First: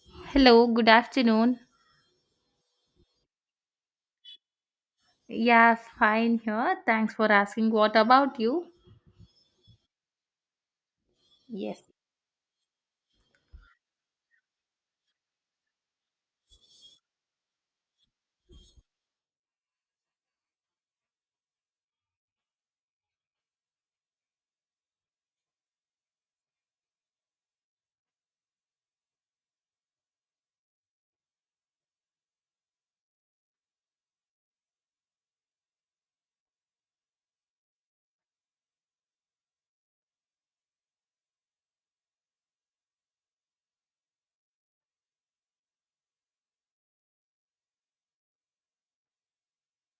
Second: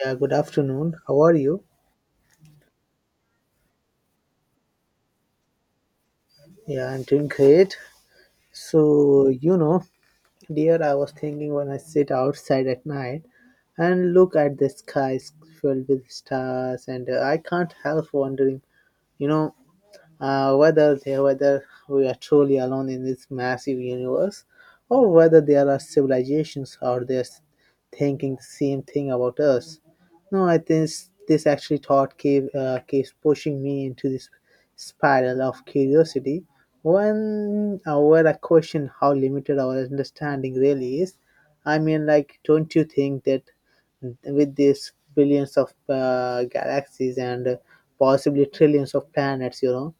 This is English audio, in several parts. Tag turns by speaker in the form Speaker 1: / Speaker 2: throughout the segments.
Speaker 1: Yeah, good
Speaker 2: Hello, good
Speaker 1: afternoon. How are
Speaker 2: afternoon.
Speaker 1: you?
Speaker 2: Yeah, fine here.
Speaker 1: Yeah, I'm
Speaker 2: Thanks
Speaker 1: doing
Speaker 2: for asking.
Speaker 1: great.
Speaker 2: What about you?
Speaker 1: So, you know, dear, I was thinking when I
Speaker 2: Yes.
Speaker 1: sit outside at night and look at the skies filled with stars, and I can't help wondering, you know, whether we are truly alone in this massive universe, or whether there are civilizations out there thinking the same thing about us. No, I think this actually thought keep, keeps pushing me into this spiral of curiosity. When where I question how limited our understanding really is. Don't you think that with these billions of galaxies and possibly trillions of planets, you know,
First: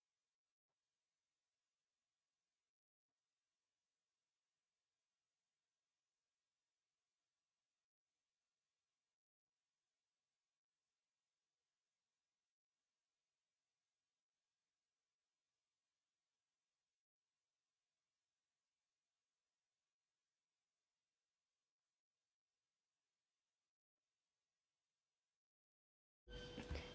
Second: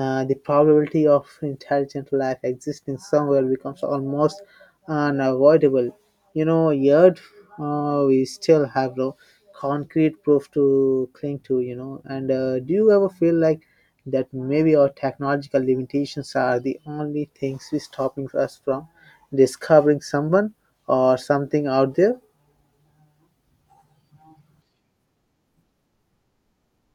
Speaker 1: uh, the probability of intelligent life existing somewhere becomes almost unavoidable. Yet we still have no concrete proof to cling to. And do you ever feel like that maybe our technological limitations are the only things we stopping us from discovering someone or something out there?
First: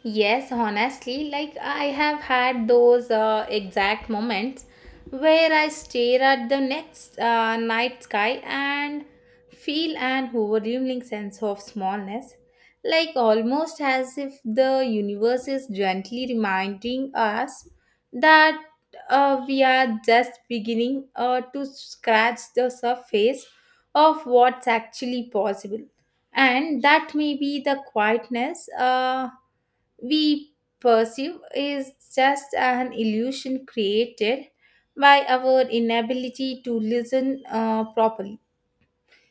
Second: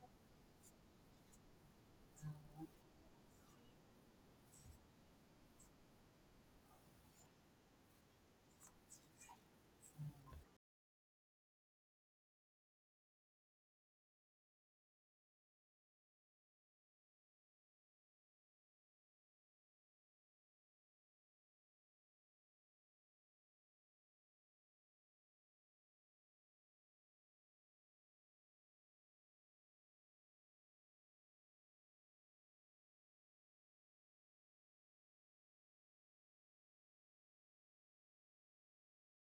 Speaker 2: Yes, honestly, like I have had those exact moments where I stare at the next night sky and feel an overwhelming sense of smallness, like almost as if the universe is gently reminding us that we are just beginning to scratch the surface of what's actually possible, and that may be the quietness we perceive is just an illusion created by our inability to listen properly.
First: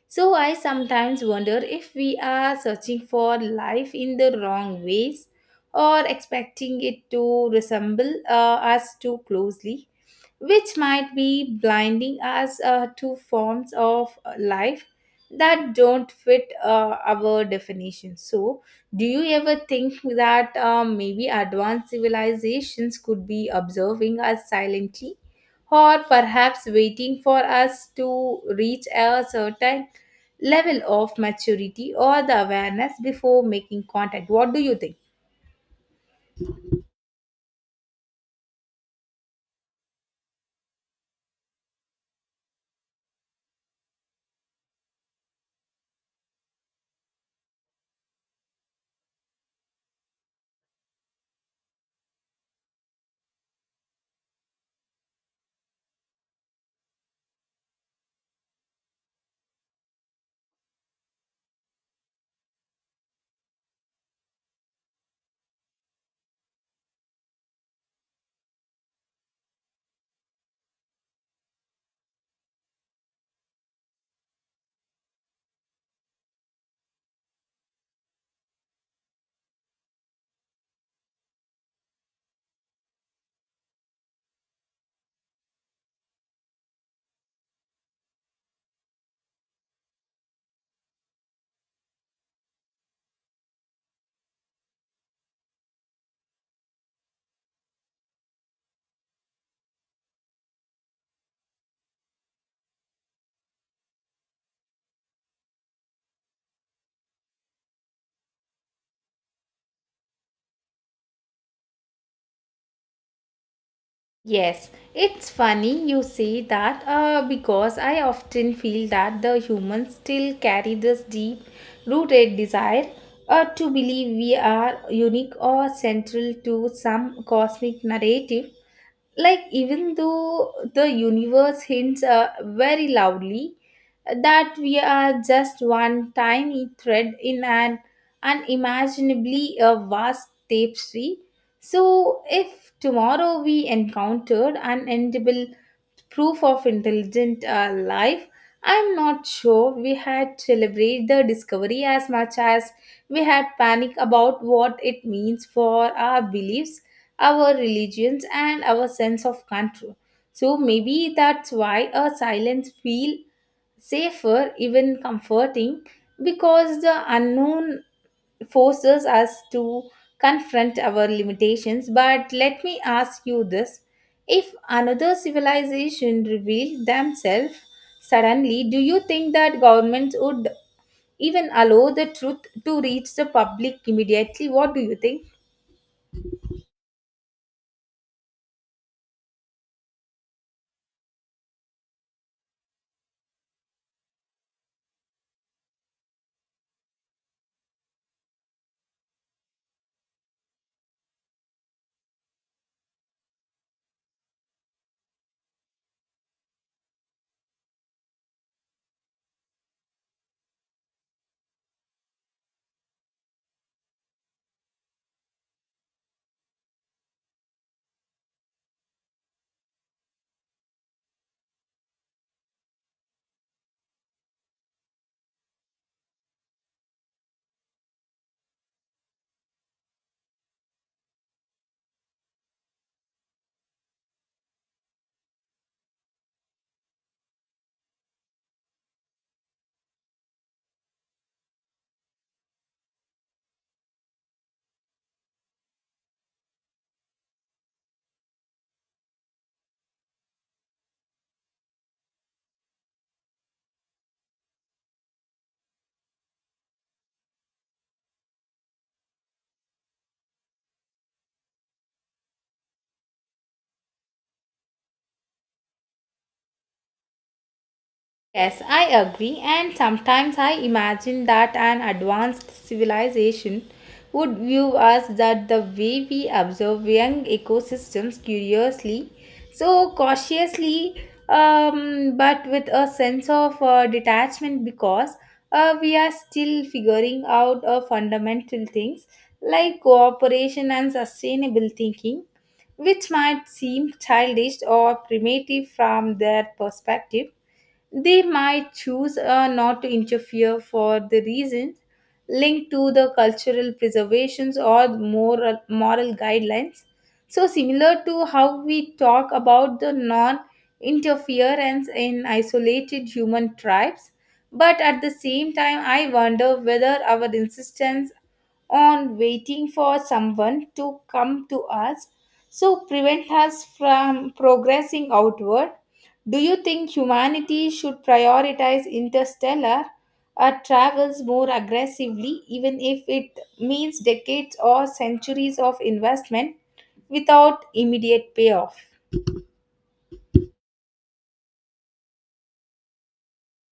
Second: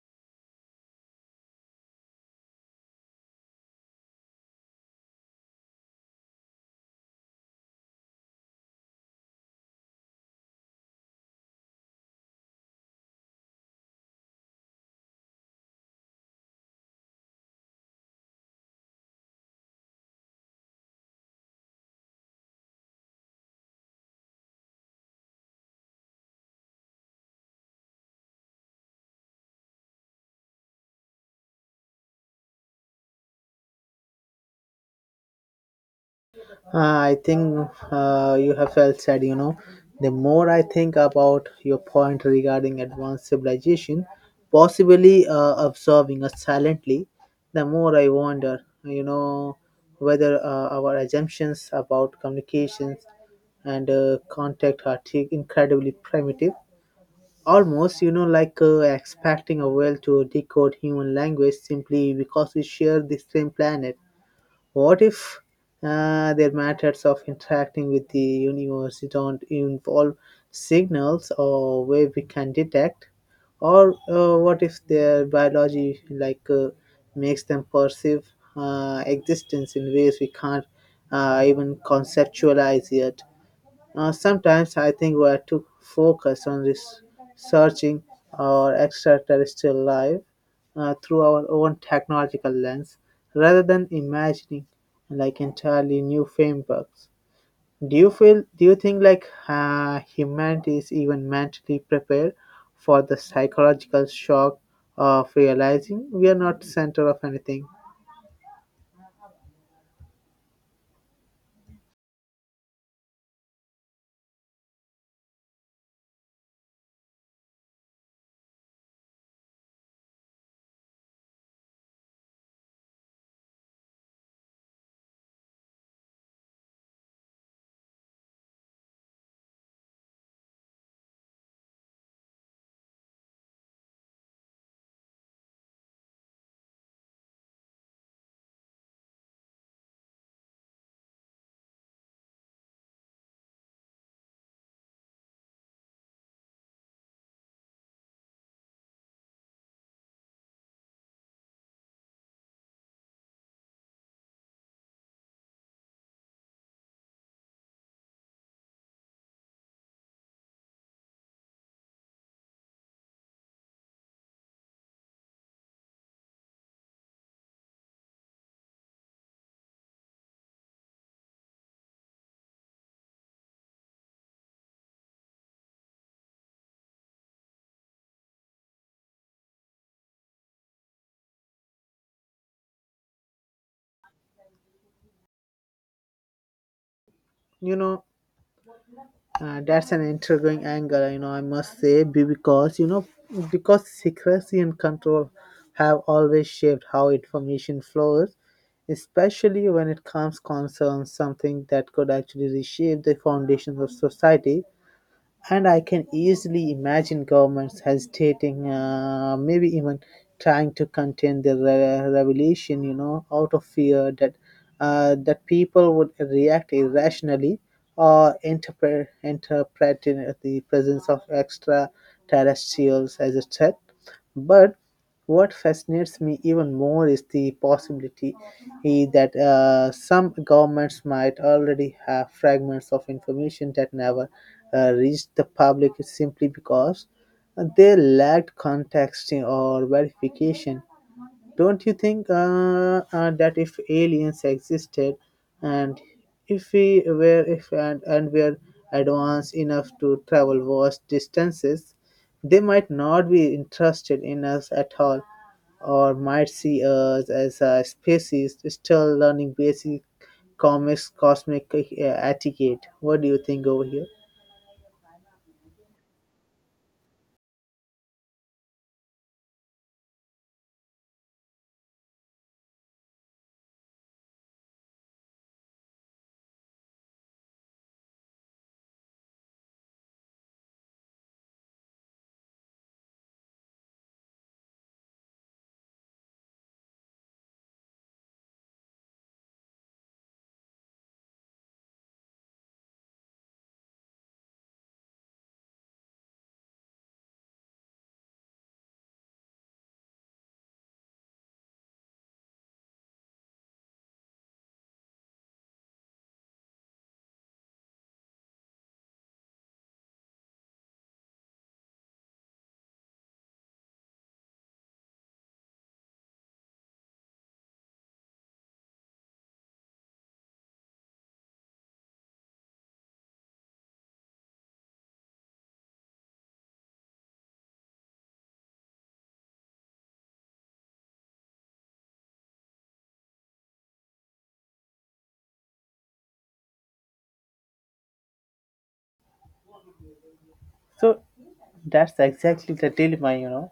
Speaker 2: So, I sometimes wonder if we are searching for life in the wrong ways or expecting it to resemble us too closely, which might be blinding us to forms of life that don't fit our definition. So, do you ever think that maybe advanced civilizations could be observing us silently, or perhaps waiting for us to reach a certain level of maturity or the awareness before making contact? What do you think?
Speaker 1: I think you have well said, you know, the more I think about your point regarding advanced civilization, possibly observing us silently, the more I wonder, you know, whether our assumptions about communications and contact are incredibly primitive. Almost, you know, like expecting a whale to decode human language simply because we share the same planet. What if their methods of interacting with the universe don't involve signals or way we can detect? Or what if their biology like makes them perceive existence in ways we can't even conceptualize yet? Sometimes I think we are too focused on researching our extraterrestrial life through our own technological lens rather than imagining like entirely new frameworks. Do you feel? Do you think like humanity is even mentally prepared for the psychological shock of realizing we are not center of anything?
Speaker 2: Yes, it's funny you say that because I often feel that the humans still carry this deep rooted desire to believe we are unique or central to some cosmic narrative, like even though the universe hints very loudly that we are just one tiny thread in an unimaginably vast tapestry. So if tomorrow we encountered unendable proof of intelligent life, I'm not sure we had celebrated the discovery as much as we had panic about what it means for our beliefs, our religions and our sense of control. So maybe that's why a silence feel safer, even comforting, because the unknown forces us to confront our limitations. But let me ask you this: if another civilization revealed themselves suddenly, do you think that governments would even allow the truth to reach the public immediately? What do you think?
Speaker 1: You know, that's an intriguing angle, you know, I must say, because, you know, because secrecy and control have always shaped how information flows, especially when it comes concerns something that could actually reshape the foundations of society. And I can easily imagine governments hesitating, maybe even trying to contain the revelation, you know, out of fear that that people would react irrationally or interpret in the presence of extraterrestrials as a threat. But what fascinates me even more is the possibility that some governments might already have fragments of information that never reached the public simply because they lacked context or verification. Don't you think that if aliens existed and if we were if and, and were advanced enough to travel vast distances, they might not be interested in us at all or might see us as a species still learning basic comics cosmic etiquette. What do you think over here?
Speaker 2: Yes, I agree, and sometimes I imagine that an advanced civilization would view us that the way we observe young ecosystems curiously, so cautiously, but with a sense of detachment, because we are still figuring out fundamental things like cooperation and sustainable thinking, which might seem childish or primitive from their perspective. They might choose not to interfere for the reasons linked to the cultural preservations or moral guidelines. So, similar to how we talk about the non interference in isolated human tribes, but at the same time, I wonder whether our insistence on waiting for someone to come to us so prevent us from progressing outward. Do you think humanity should prioritize interstellar travels more aggressively, even if it means decades or centuries of investment without immediate payoff?
Speaker 1: So that's exactly the dilemma, you know.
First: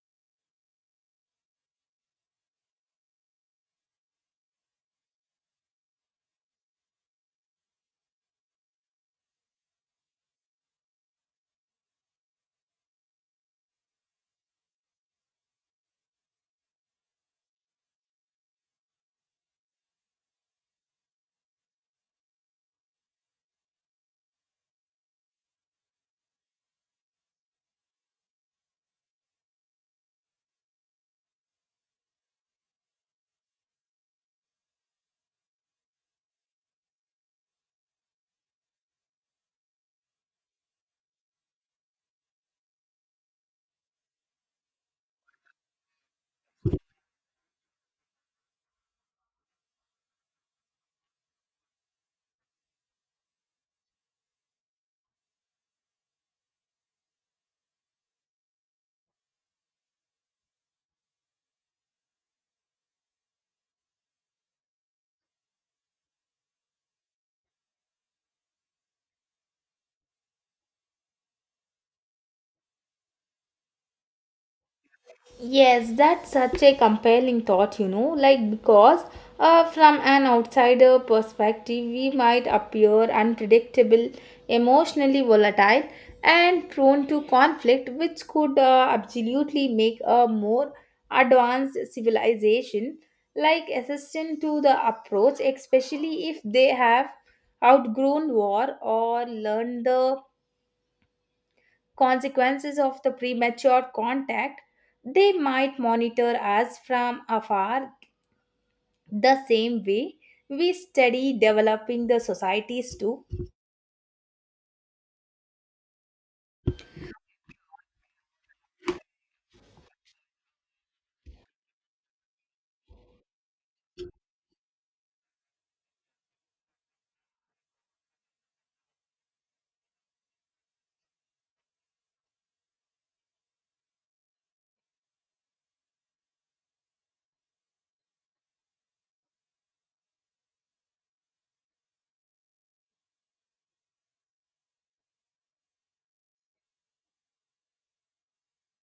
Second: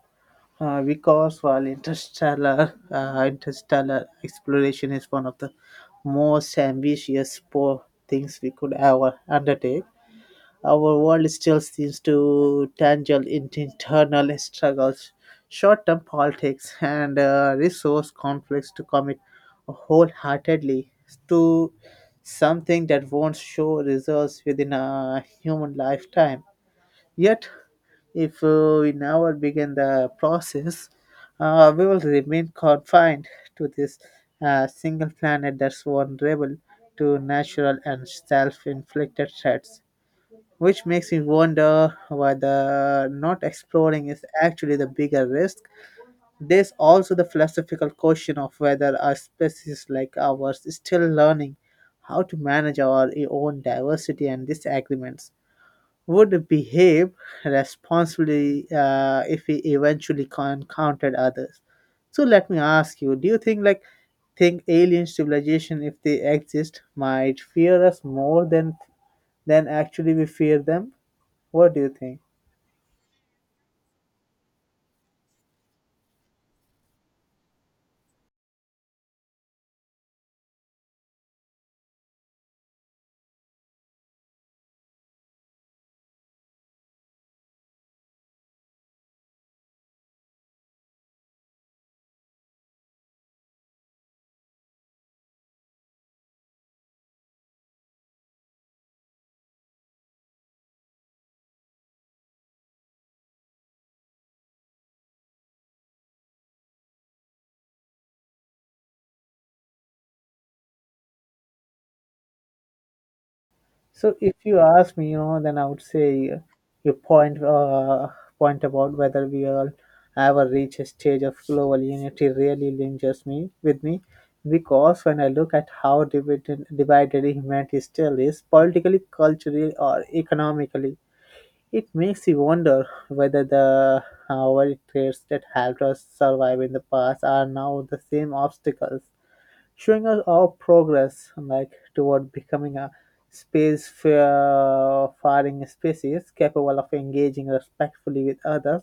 Speaker 1: Because while interstellar exploration is one of the most ambitious things we could ever undertake, our world still seems to tangle into internal struggles, short-term politics, and resource conflicts to commit wholeheartedly to something that won't show results within a human lifetime. Yet, if we never begin the process, we will remain confined to this single planet that's vulnerable to natural and self inflicted threats. Which makes me wonder whether not exploring is actually the bigger risk. There's also the philosophical question of whether a species like ours is still learning how to manage our own diversity and disagreements would behave responsibly if he eventually encountered others. So let me ask you: Do you think like think alien civilization, if they exist, might fear us more than actually we fear them? What do you think?
Speaker 2: Yes, that's such a compelling thought, you know, like because from an outsider perspective, we might appear unpredictable, emotionally volatile, and prone to conflict, which could absolutely make a more advanced civilization like assistant to the approach, especially if they have outgrown war or learned the consequences of the premature contact. They might monitor us from afar the same way we study developing the societies too.
Speaker 1: So if you ask me, you know, then I would say your point point about whether we all ever reach a stage of global unity really lingers me with me because when I look at how divided humanity still is politically, culturally, or economically, it makes you wonder whether the our traits that helped us survive in the past are now the same obstacles showing us our progress like toward becoming a space-faring species capable of engaging respectfully with others.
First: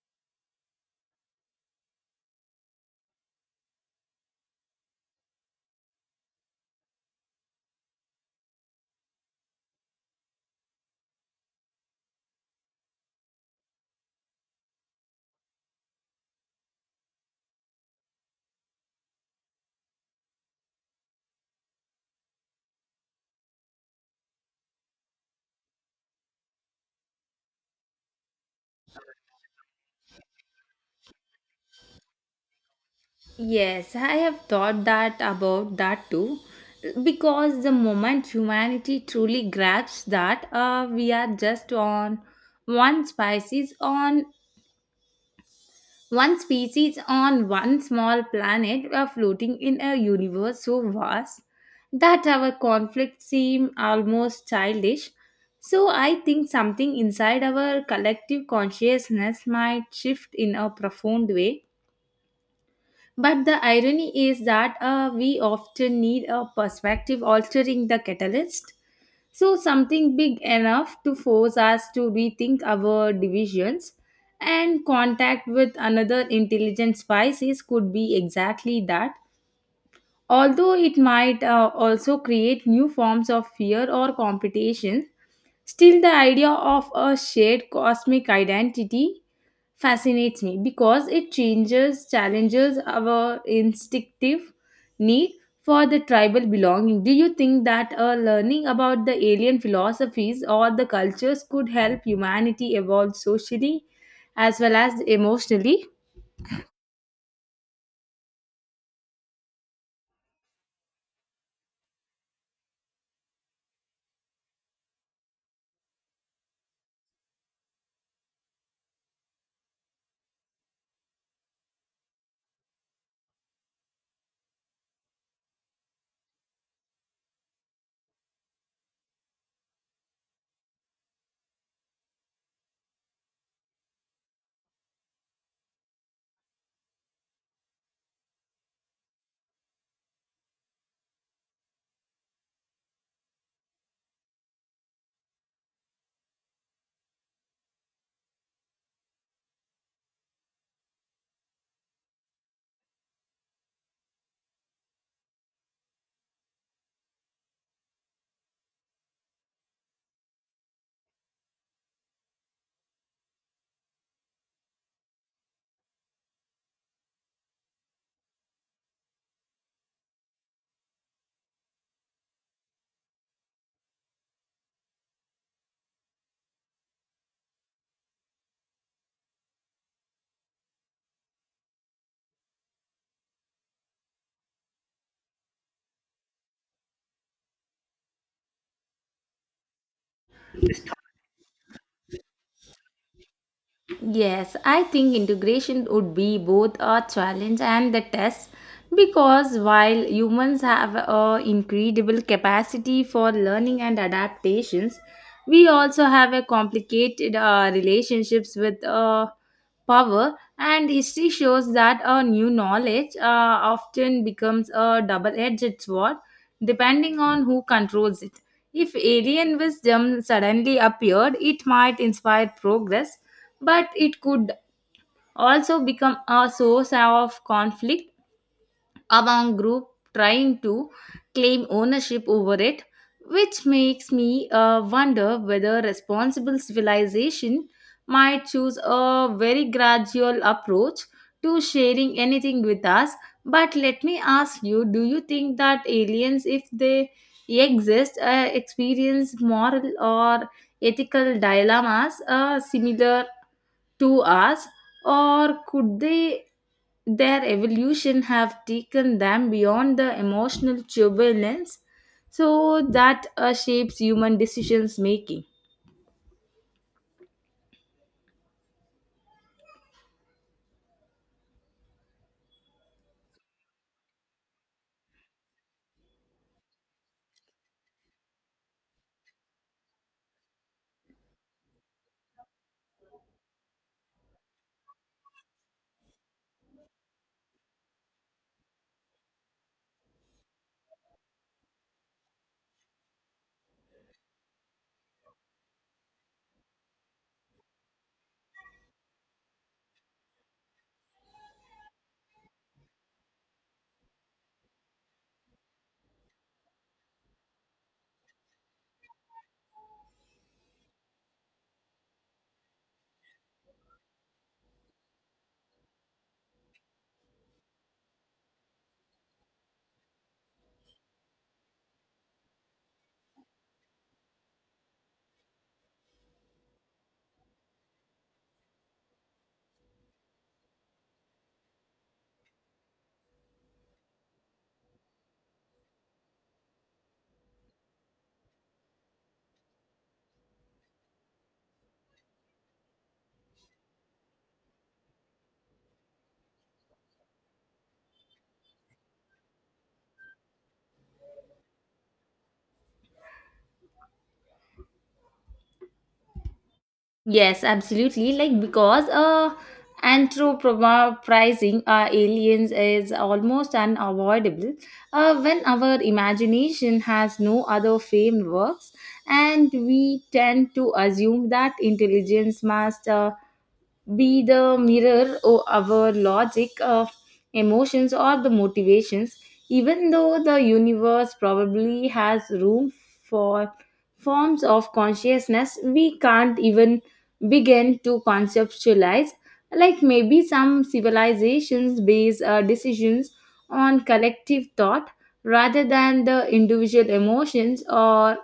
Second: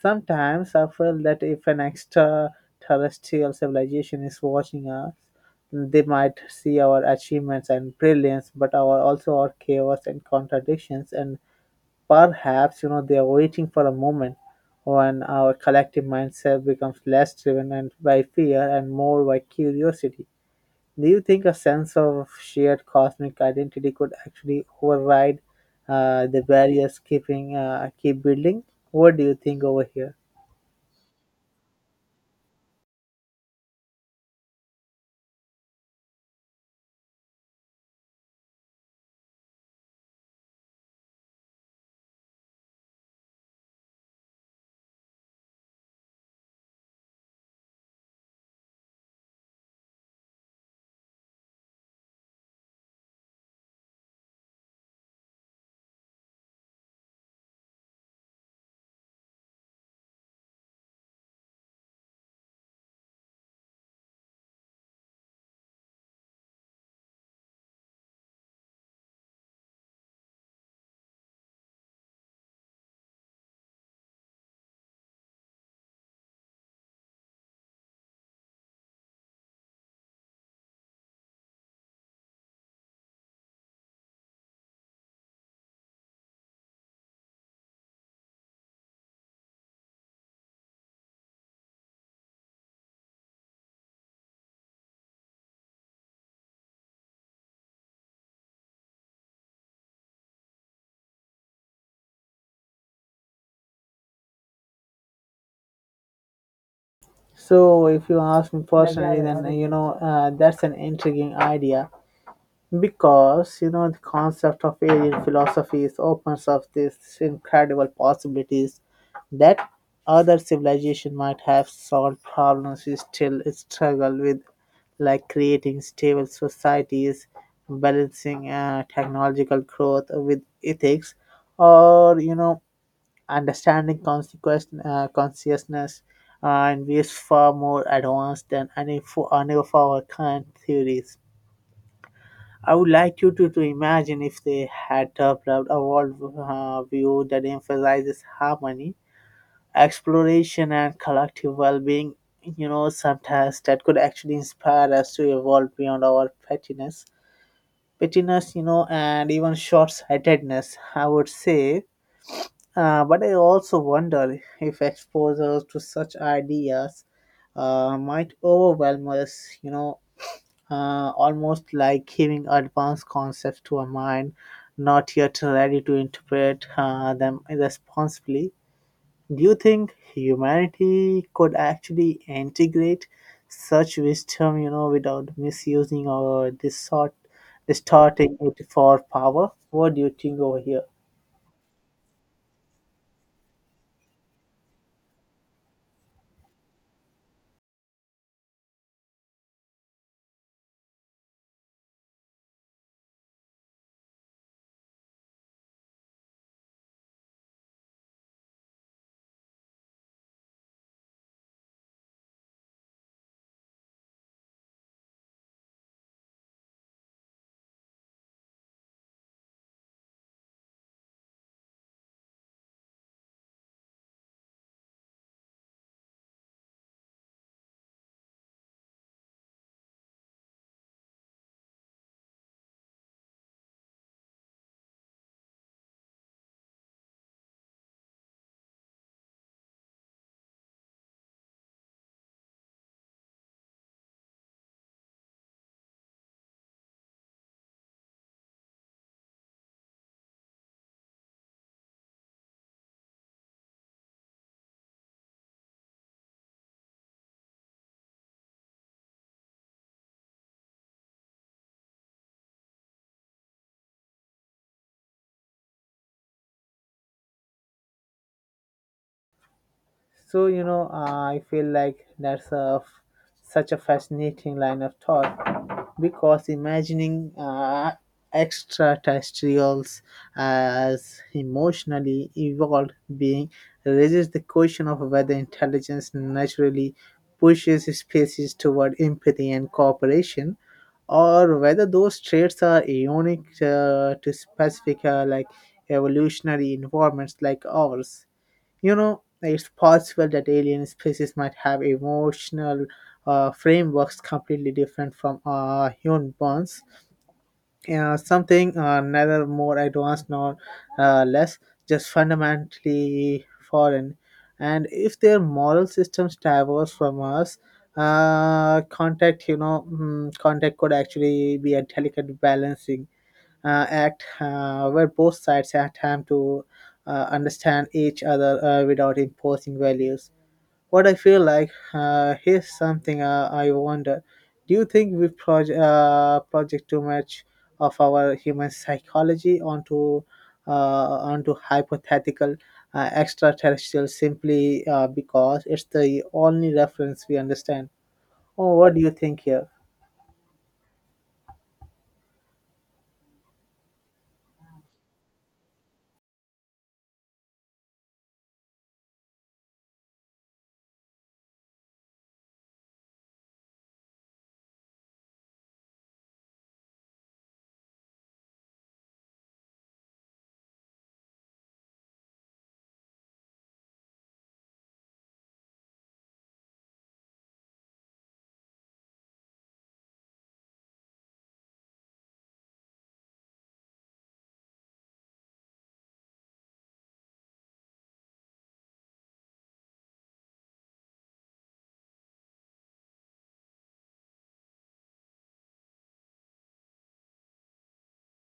Speaker 1: Sometimes I feel that if an extraterrestrial civilization is watching us, they might see our achievements and brilliance, but our also our chaos and contradictions, and perhaps you know they are waiting for a moment when our collective mindset becomes less driven and by fear and more by curiosity. Do you think a sense of shared cosmic identity could actually override the barriers keep building? What do you think over here?
Speaker 2: Yes, I have thought that about that too. Because the moment humanity truly grasps that we are just on one species on one species on one small planet are floating in a universe so vast that our conflicts seem almost childish. So I think something inside our collective consciousness might shift in a profound way. But the irony is that we often need a perspective altering the catalyst. So, something big enough to force us to rethink our divisions, and contact with another intelligent species could be exactly that. Although it might also create new forms of fear or competition, still the idea of a shared cosmic identity fascinates me because it changes challenges our instinctive need for the tribal belonging. Do you think that learning about the alien philosophies or the cultures could help humanity evolve socially as well as emotionally?
Speaker 1: So, if you ask me personally, then that's an intriguing idea. Because you know the concept of alien philosophies opens up these incredible possibilities that other civilization might have solved problems we still struggle with, like creating stable societies, balancing technological growth with ethics, or you know understanding consequence consciousness uh, and is far more advanced than for any of our current theories. I would like to imagine if they had developed a world view that emphasizes harmony, exploration, and collective well being. You know, sometimes that could actually inspire us to evolve beyond our pettiness, you know, and even short sightedness, I would say. But I also wonder if exposure to such ideas might overwhelm us, you know, almost like giving advanced concepts to a mind not yet ready to interpret them responsibly. Do you think humanity could actually integrate such wisdom, you know, without misusing or distorting it for power? What do you think over here?
Speaker 2: Yes, I think integration would be both a challenge and the test, because while humans have a incredible capacity for learning and adaptations, we also have a complicated relationships with power, and history shows that a new knowledge often becomes a double-edged sword depending on who controls it. If alien wisdom suddenly appeared, it might inspire progress, but it could also become a source of conflict among group trying to claim ownership over it, which makes me wonder whether responsible civilization might choose a very gradual approach to sharing anything with us. But let me ask you, do you think that aliens, if they exist, experience moral or ethical dilemmas similar to us, or could they their evolution have taken them beyond the emotional turbulence so that shapes human decisions making?
Speaker 1: So, you know, I feel like that's a such a fascinating line of thought because imagining extraterrestrials as emotionally evolved being raises the question of whether intelligence naturally pushes species toward empathy and cooperation, or whether those traits are ionic to specific evolutionary environments like ours. You know, it's possible that alien species might have emotional frameworks completely different from human ones. Something neither more advanced nor less, just fundamentally foreign. And if their moral systems diverge from us, contact, you know, mm, contact could actually be a delicate balancing act where both sides had time to understand each other without imposing values. What I feel like here's something I wonder: Do you think we project too much of our human psychology onto onto hypothetical extraterrestrial simply because it's the only reference we understand? Oh, what do you think here?
Speaker 2: Yes, absolutely. Like because anthropomorphizing our aliens is almost unavoidable when our imagination has no other frameworks, and we tend to assume that intelligence must be the mirror of our logic, emotions, or the motivations, even though the universe probably has room for forms of consciousness we can't even begin to conceptualize. Like maybe some civilizations base decisions on collective thought rather than the individual emotions, or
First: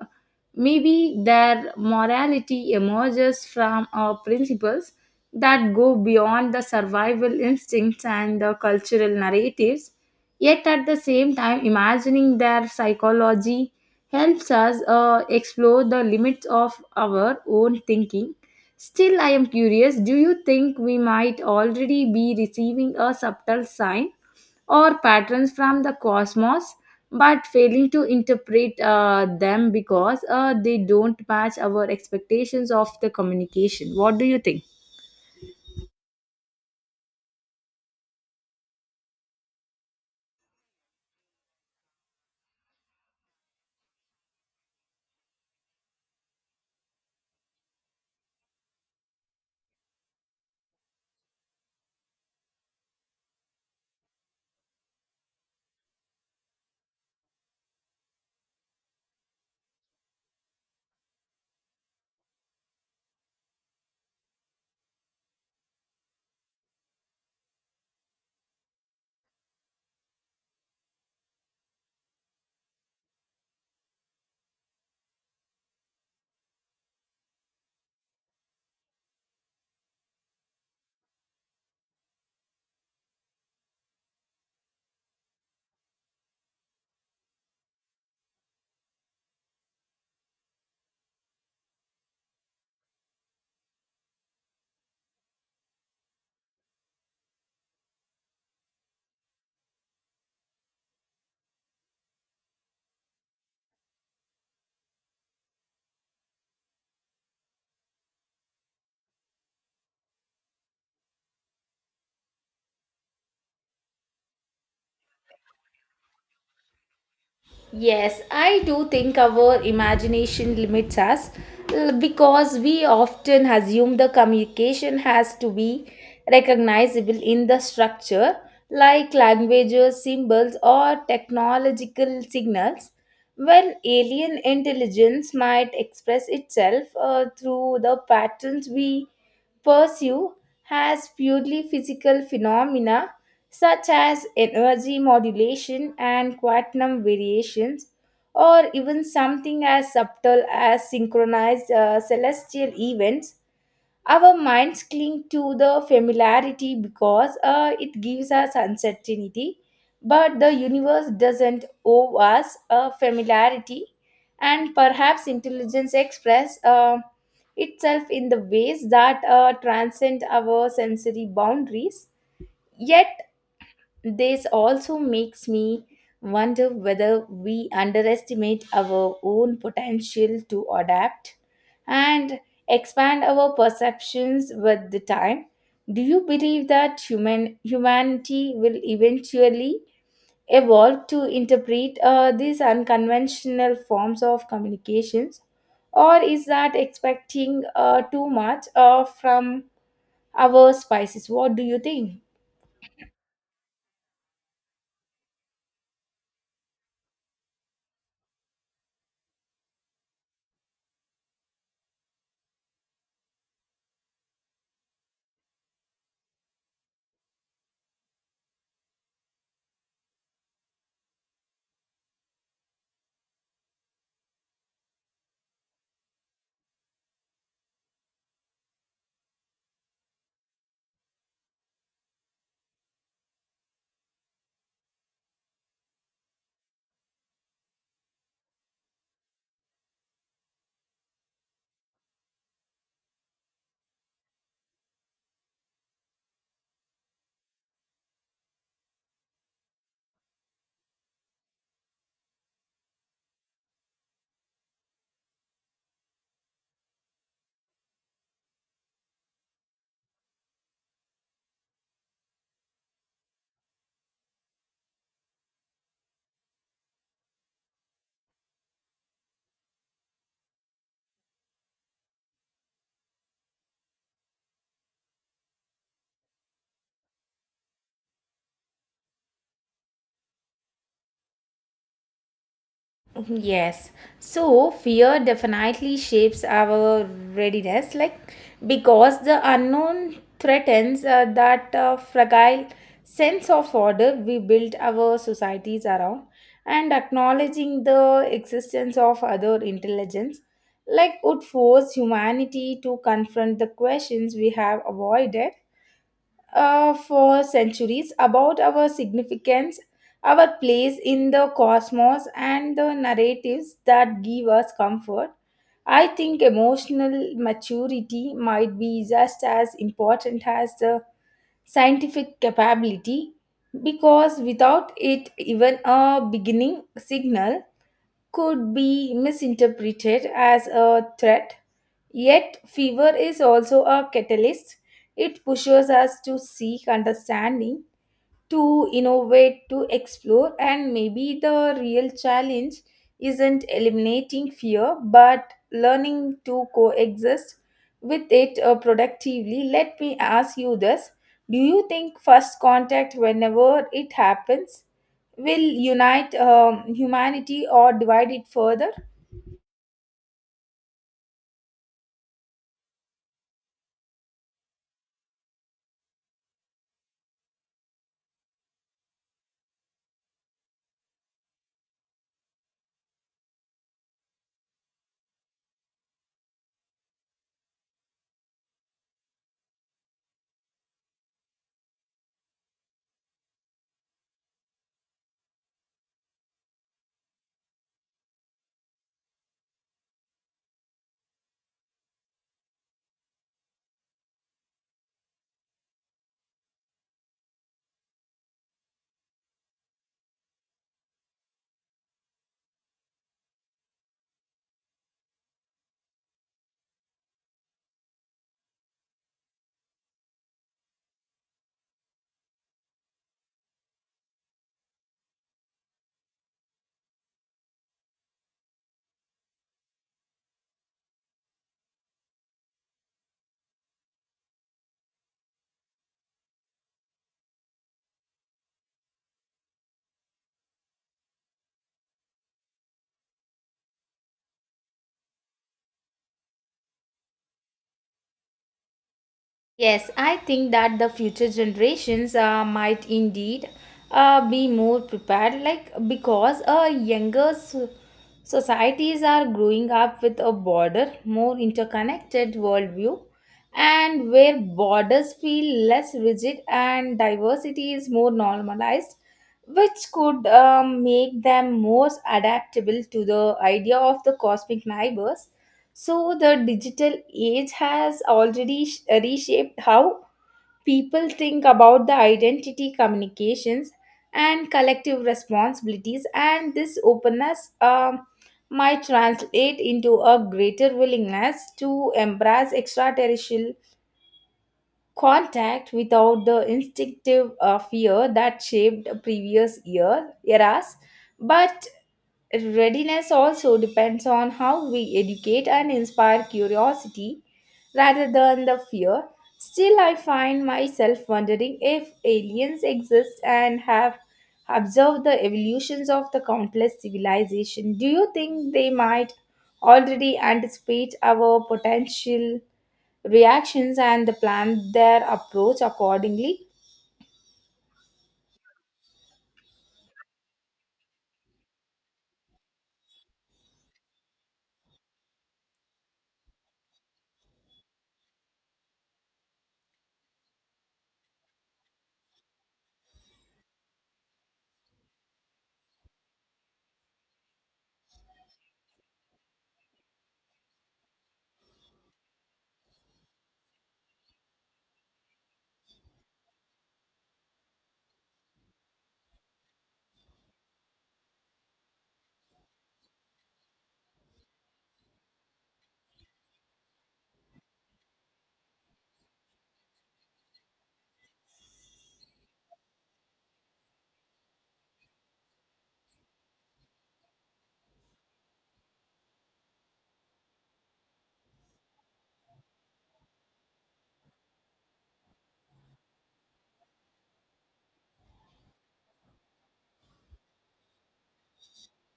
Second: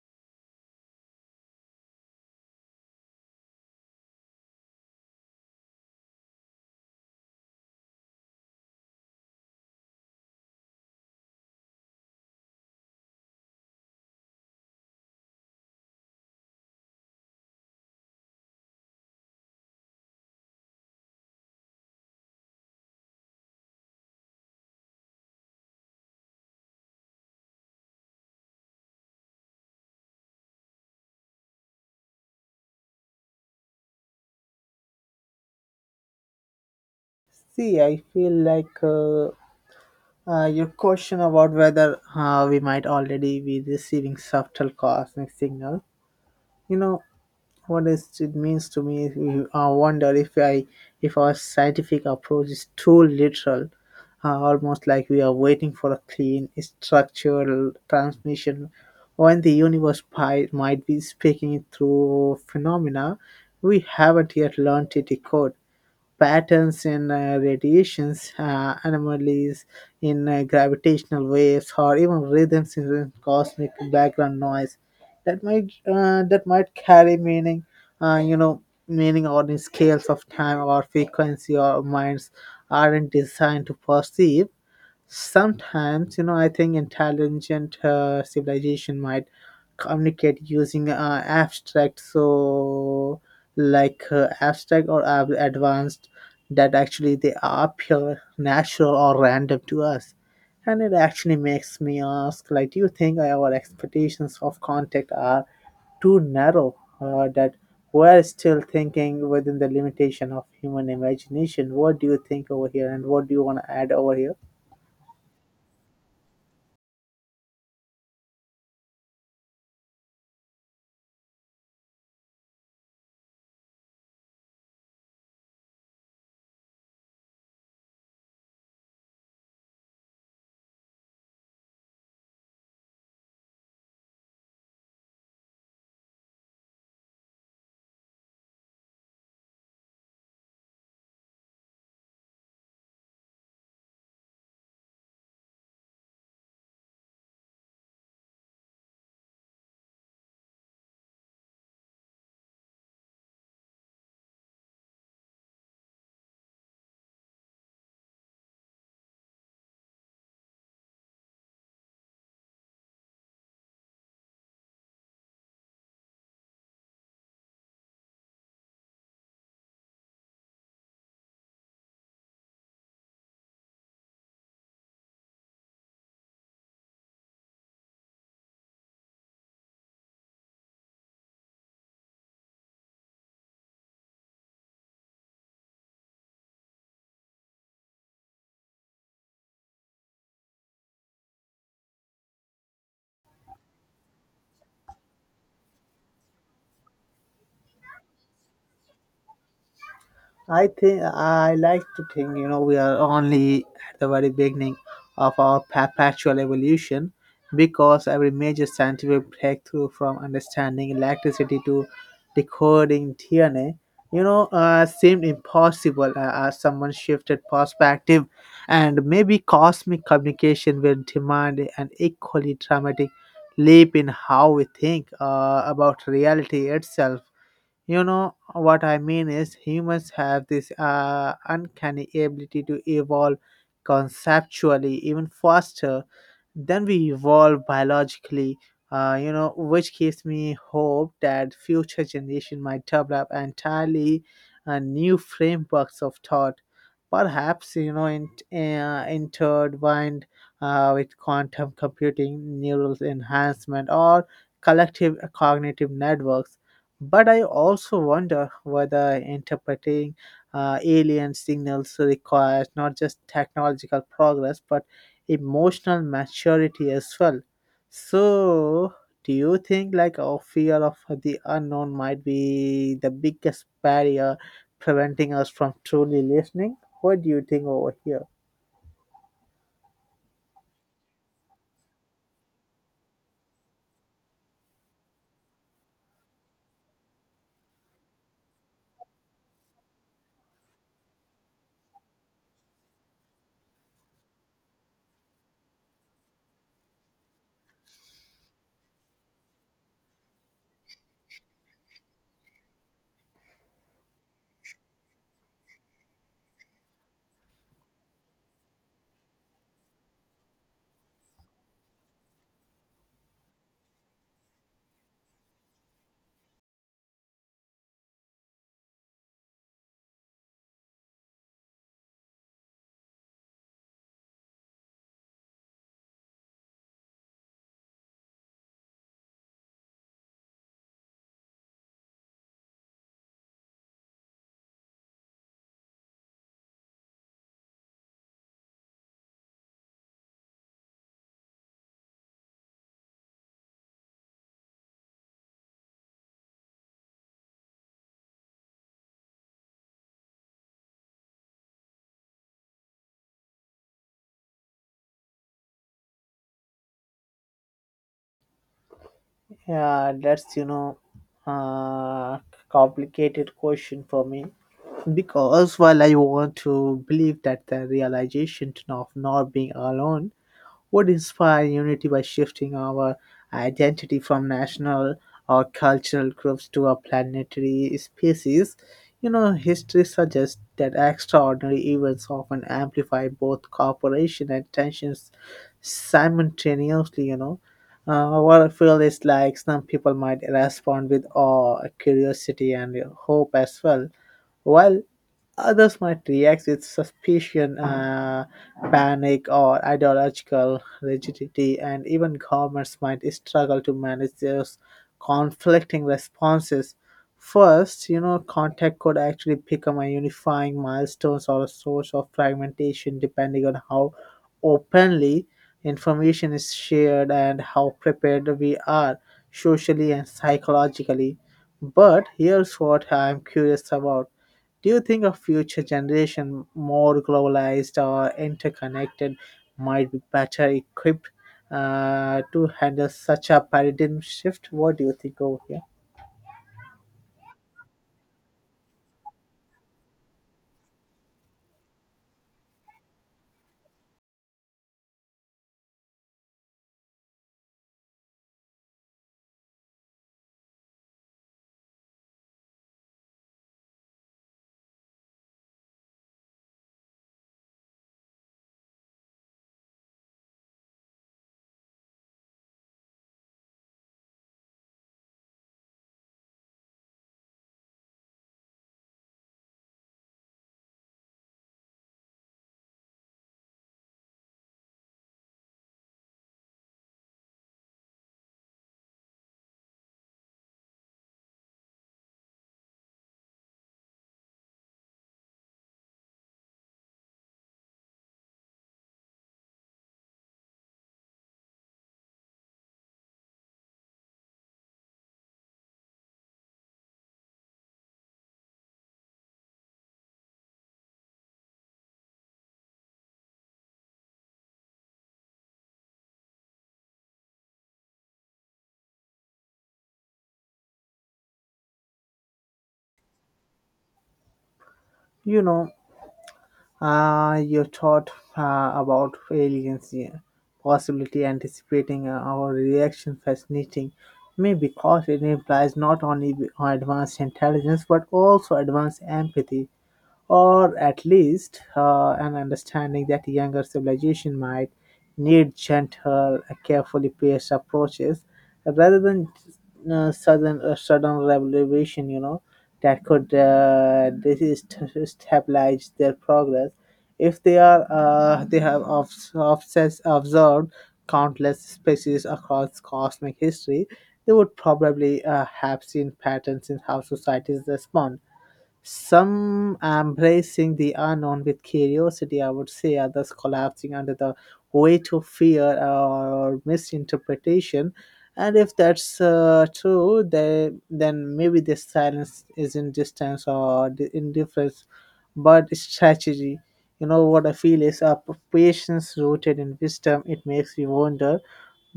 Speaker 2: maybe their morality emerges from our principles that go beyond the survival instincts and the cultural narratives. Yet at the same time, imagining their psychology helps us explore the limits of our own thinking. Still, I am curious, do you think we might already be receiving a subtle sign or patterns from the cosmos, but failing to interpret them because they don't match our expectations of the communication? What do you think?
Speaker 1: See, I feel like your question about whether we might already be receiving subtle cosmic signal, you know, what is it means to me? Is I wonder if our scientific approach is too literal, almost like we are waiting for a clean structural transmission, when the universe might be speaking it through phenomena we haven't yet learned to decode, patterns in radiations, anomalies in gravitational waves, or even rhythms in cosmic background noise that might carry meaning, uh, you know, meaning on the scales of time or frequency our minds aren't designed to perceive. Sometimes, you know, I think intelligent civilization might communicate using abstract, so like abstract or advanced, that actually they appear natural or random to us. And it actually makes me ask, like, do you think our expectations of contact are too narrow, that we're still thinking within the limitation of human imagination. What do you think over here, and what do you want to add over here?
Speaker 2: Yes, I do think our imagination limits us because we often assume the communication has to be recognizable in the structure, like languages, symbols, or technological signals, when alien intelligence might express itself through the patterns we pursue as purely physical phenomena such as energy modulation and quantum variations, or even something as subtle as synchronized celestial events. Our minds cling to the familiarity because it gives us uncertainty. But the universe doesn't owe us a familiarity, and perhaps intelligence express itself in the ways that transcend our sensory boundaries. Yet this also makes me wonder whether we underestimate our own potential to adapt and expand our perceptions with the time. Do you believe that human humanity will eventually evolve to interpret these unconventional forms of communications, or is that expecting too much from
Speaker 1: I
Speaker 2: our
Speaker 1: think
Speaker 2: spices?
Speaker 1: I
Speaker 2: What do you
Speaker 1: like to
Speaker 2: think?
Speaker 1: think you know we are only at the very beginning of our perpetual evolution, because every major scientific breakthrough, from understanding electricity to decoding DNA, you know seemed impossible as someone shifted perspective. And maybe cosmic communication will demand an equally dramatic leap in how we think about reality itself. You know what I mean is humans have this uncanny ability to evolve conceptually even faster then we evolve biologically, you know, which gives me hope that future generation might develop entirely new frameworks of thought, perhaps you know intertwined with quantum computing, neural enhancement, or collective cognitive networks. But I also wonder whether interpreting alien signals requires not just technological progress but emotional maturity as well. So, do you think like our fear of the unknown might be the biggest barrier preventing us from truly listening? What do you think over here?
Speaker 2: Mm-hmm. Yes. So fear definitely shapes our readiness, like because the unknown threatens that fragile sense of order we build our societies around, and acknowledging the existence of other intelligence, like would force humanity to confront the questions we have avoided for centuries about our significance, our place in the cosmos, and the narratives that give us comfort. I think emotional maturity might be just as important as the scientific capability, because without it, even a beginning signal could be misinterpreted as a threat. Yet, fever is also a catalyst. It pushes us to seek understanding, to innovate, to explore, and maybe the real challenge isn't eliminating fear but learning to coexist with it productively. Let me ask you this: do you think first contact, whenever it happens, will unite humanity or divide it further?
Speaker 1: Yeah, that's uh, complicated question for me because while I want to believe that the realization of not being alone would inspire unity by shifting our identity from national or cultural groups to a planetary species. You know, history suggests that extraordinary events often amplify both cooperation and tensions simultaneously, What I feel is like some people might respond with awe, curiosity, and hope as well, while others might react with suspicion, panic, or ideological rigidity, and even governments might struggle to manage those conflicting responses. First, you know, contact could actually become a unifying milestone or a source of fragmentation depending on how openly information is shared and how prepared we are socially and psychologically. But here's what I'm curious about, do you think a future generation more globalized or interconnected might be better equipped to handle such a paradigm shift? What do you think over here?
Speaker 2: Yes, I think that the future generations might indeed be more prepared, like because younger societies are growing up with a broader, more interconnected worldview, and where borders feel less rigid and diversity is more normalized, which could make them more adaptable to the idea of the cosmic neighbors. So the digital age has already reshaped how people think about the identity communications and collective responsibilities, and this openness might translate into a greater willingness to embrace extraterrestrial contact without the instinctive fear that shaped previous year eras. But readiness also depends on how we educate and inspire curiosity rather than the fear. Still, I find myself wondering, if aliens exist and have observed the evolutions of the countless civilization, do you think they might already anticipate our potential reactions and plan their
Speaker 1: You
Speaker 2: approach
Speaker 1: know,
Speaker 2: accordingly?
Speaker 1: you thought about aliens, yeah, possibility anticipating our reaction fascinating me because it implies not only advanced intelligence but also advanced empathy or at least an understanding that younger civilization might need gentle, carefully paced approaches rather than sudden revelation. You know, that could destabilize their progress if they have observed countless species across cosmic history. They would probably have seen patterns in how societies respond, some embracing the unknown with curiosity, I would say, others collapsing under the weight of fear or misinterpretation. And if that's true, then maybe the silence isn't distance or the indifference, but strategy. You know what I feel is a patience rooted in wisdom. It makes me wonder,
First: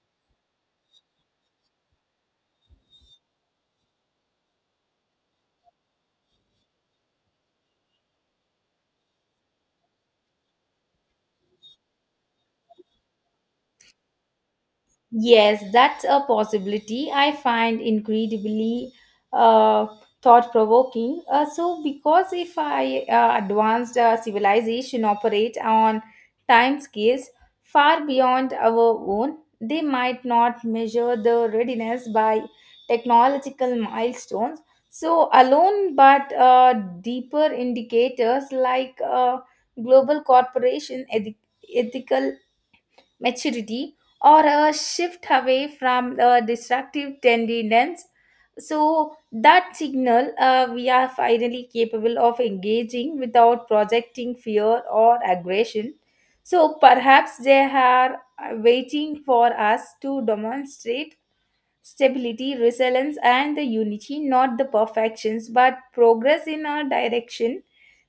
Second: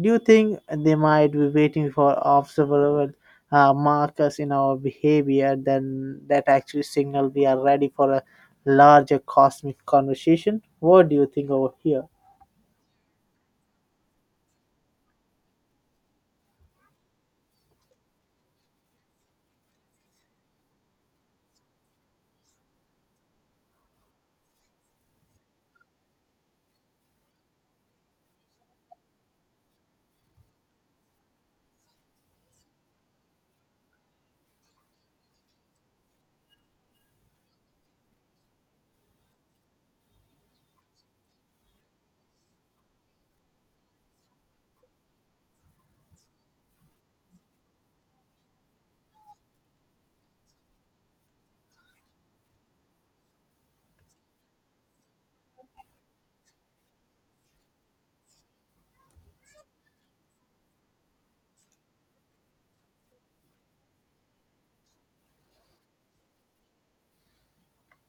Speaker 1: do you think they might be waiting for observable markers in our behavior then that actually signal we are ready for a larger cosmic conversation? What do you think over here?
Speaker 2: Yes, that's a possibility I find incredibly uh, thought provoking. So, because if I advanced civilization operate on time scales far beyond our own, they might not measure the readiness by technological milestones. So, alone, but deeper indicators like global corporation ethical maturity, or a shift away from the destructive tenderness, so that signal we are finally capable of engaging without projecting fear or aggression. So perhaps they are waiting for us to demonstrate stability, resilience and the unity, not the perfections but progress in a direction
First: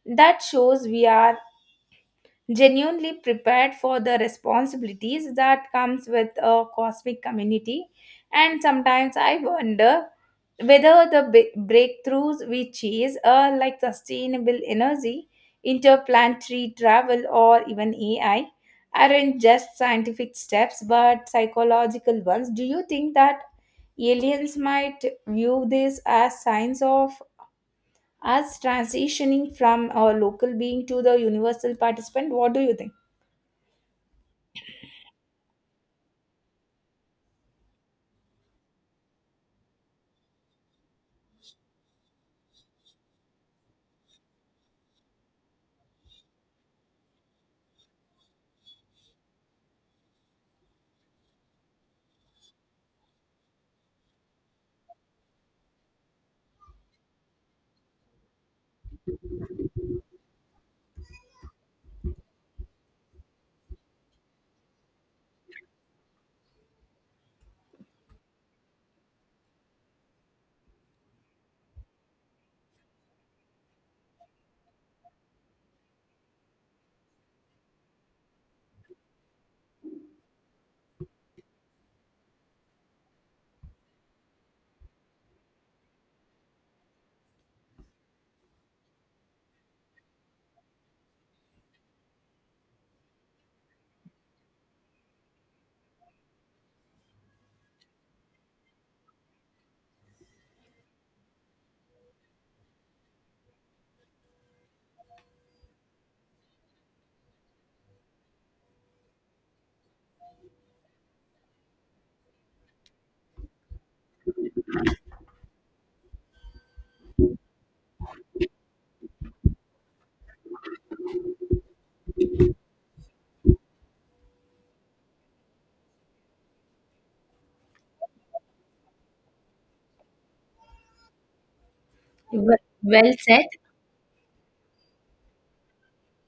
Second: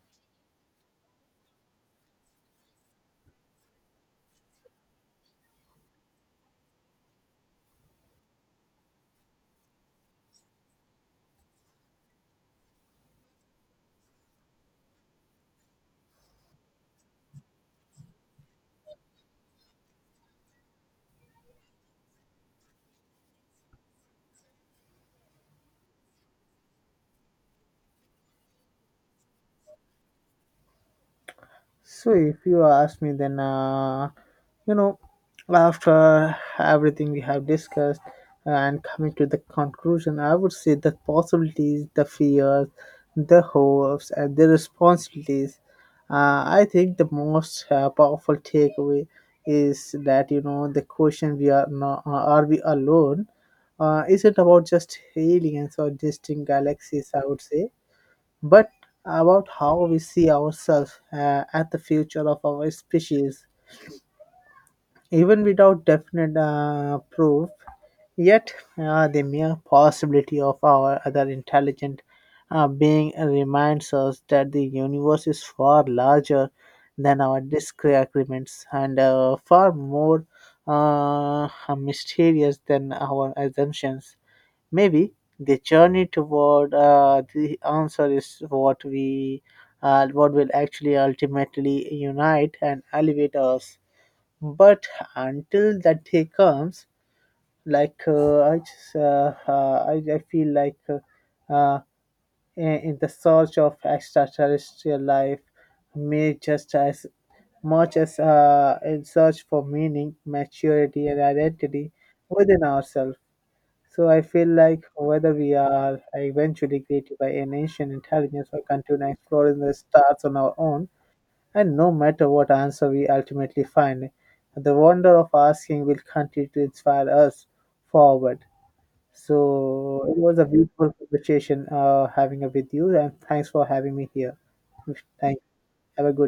Speaker 2: that shows we are genuinely prepared for the responsibilities that comes with a cosmic community. And sometimes I wonder whether the breakthroughs we chase are like sustainable energy, interplanetary travel or even AI aren't just scientific steps but psychological ones. Do you think that aliens might view this as signs of us transitioning from a local being to the universal
Speaker 1: So
Speaker 2: participant?
Speaker 1: if
Speaker 2: What do
Speaker 1: you
Speaker 2: you think?
Speaker 1: ask me, then you know, after everything we have discussed and coming to the conclusion, I would say the possibilities, the fears, the hopes, and the responsibilities. I think the most powerful takeaway is that you know the question we are not, are we alone? Is it about just aliens or distant galaxies? I would say, but about how we see ourselves at the future of our species, even without definite proof. Yet, the mere possibility of our other intelligent being reminds us that the universe is far larger than our disagreements and far more uh, mysterious than our assumptions. Maybe the journey toward the answer is what will actually ultimately unite and elevate us. But until that day comes, I just I feel like in the search of extraterrestrial life may just as much as in search for meaning, maturity, and identity within ourselves. So I feel like whether we are eventually created by an ancient intelligence or continue exploring the stars on our own, and no matter what answer we ultimately find, the wonder of asking will continue to inspire us forward. So it was a beautiful conversation having it
Speaker 2: Well,
Speaker 1: with you, and thanks for having me here. Thank. Have a good day.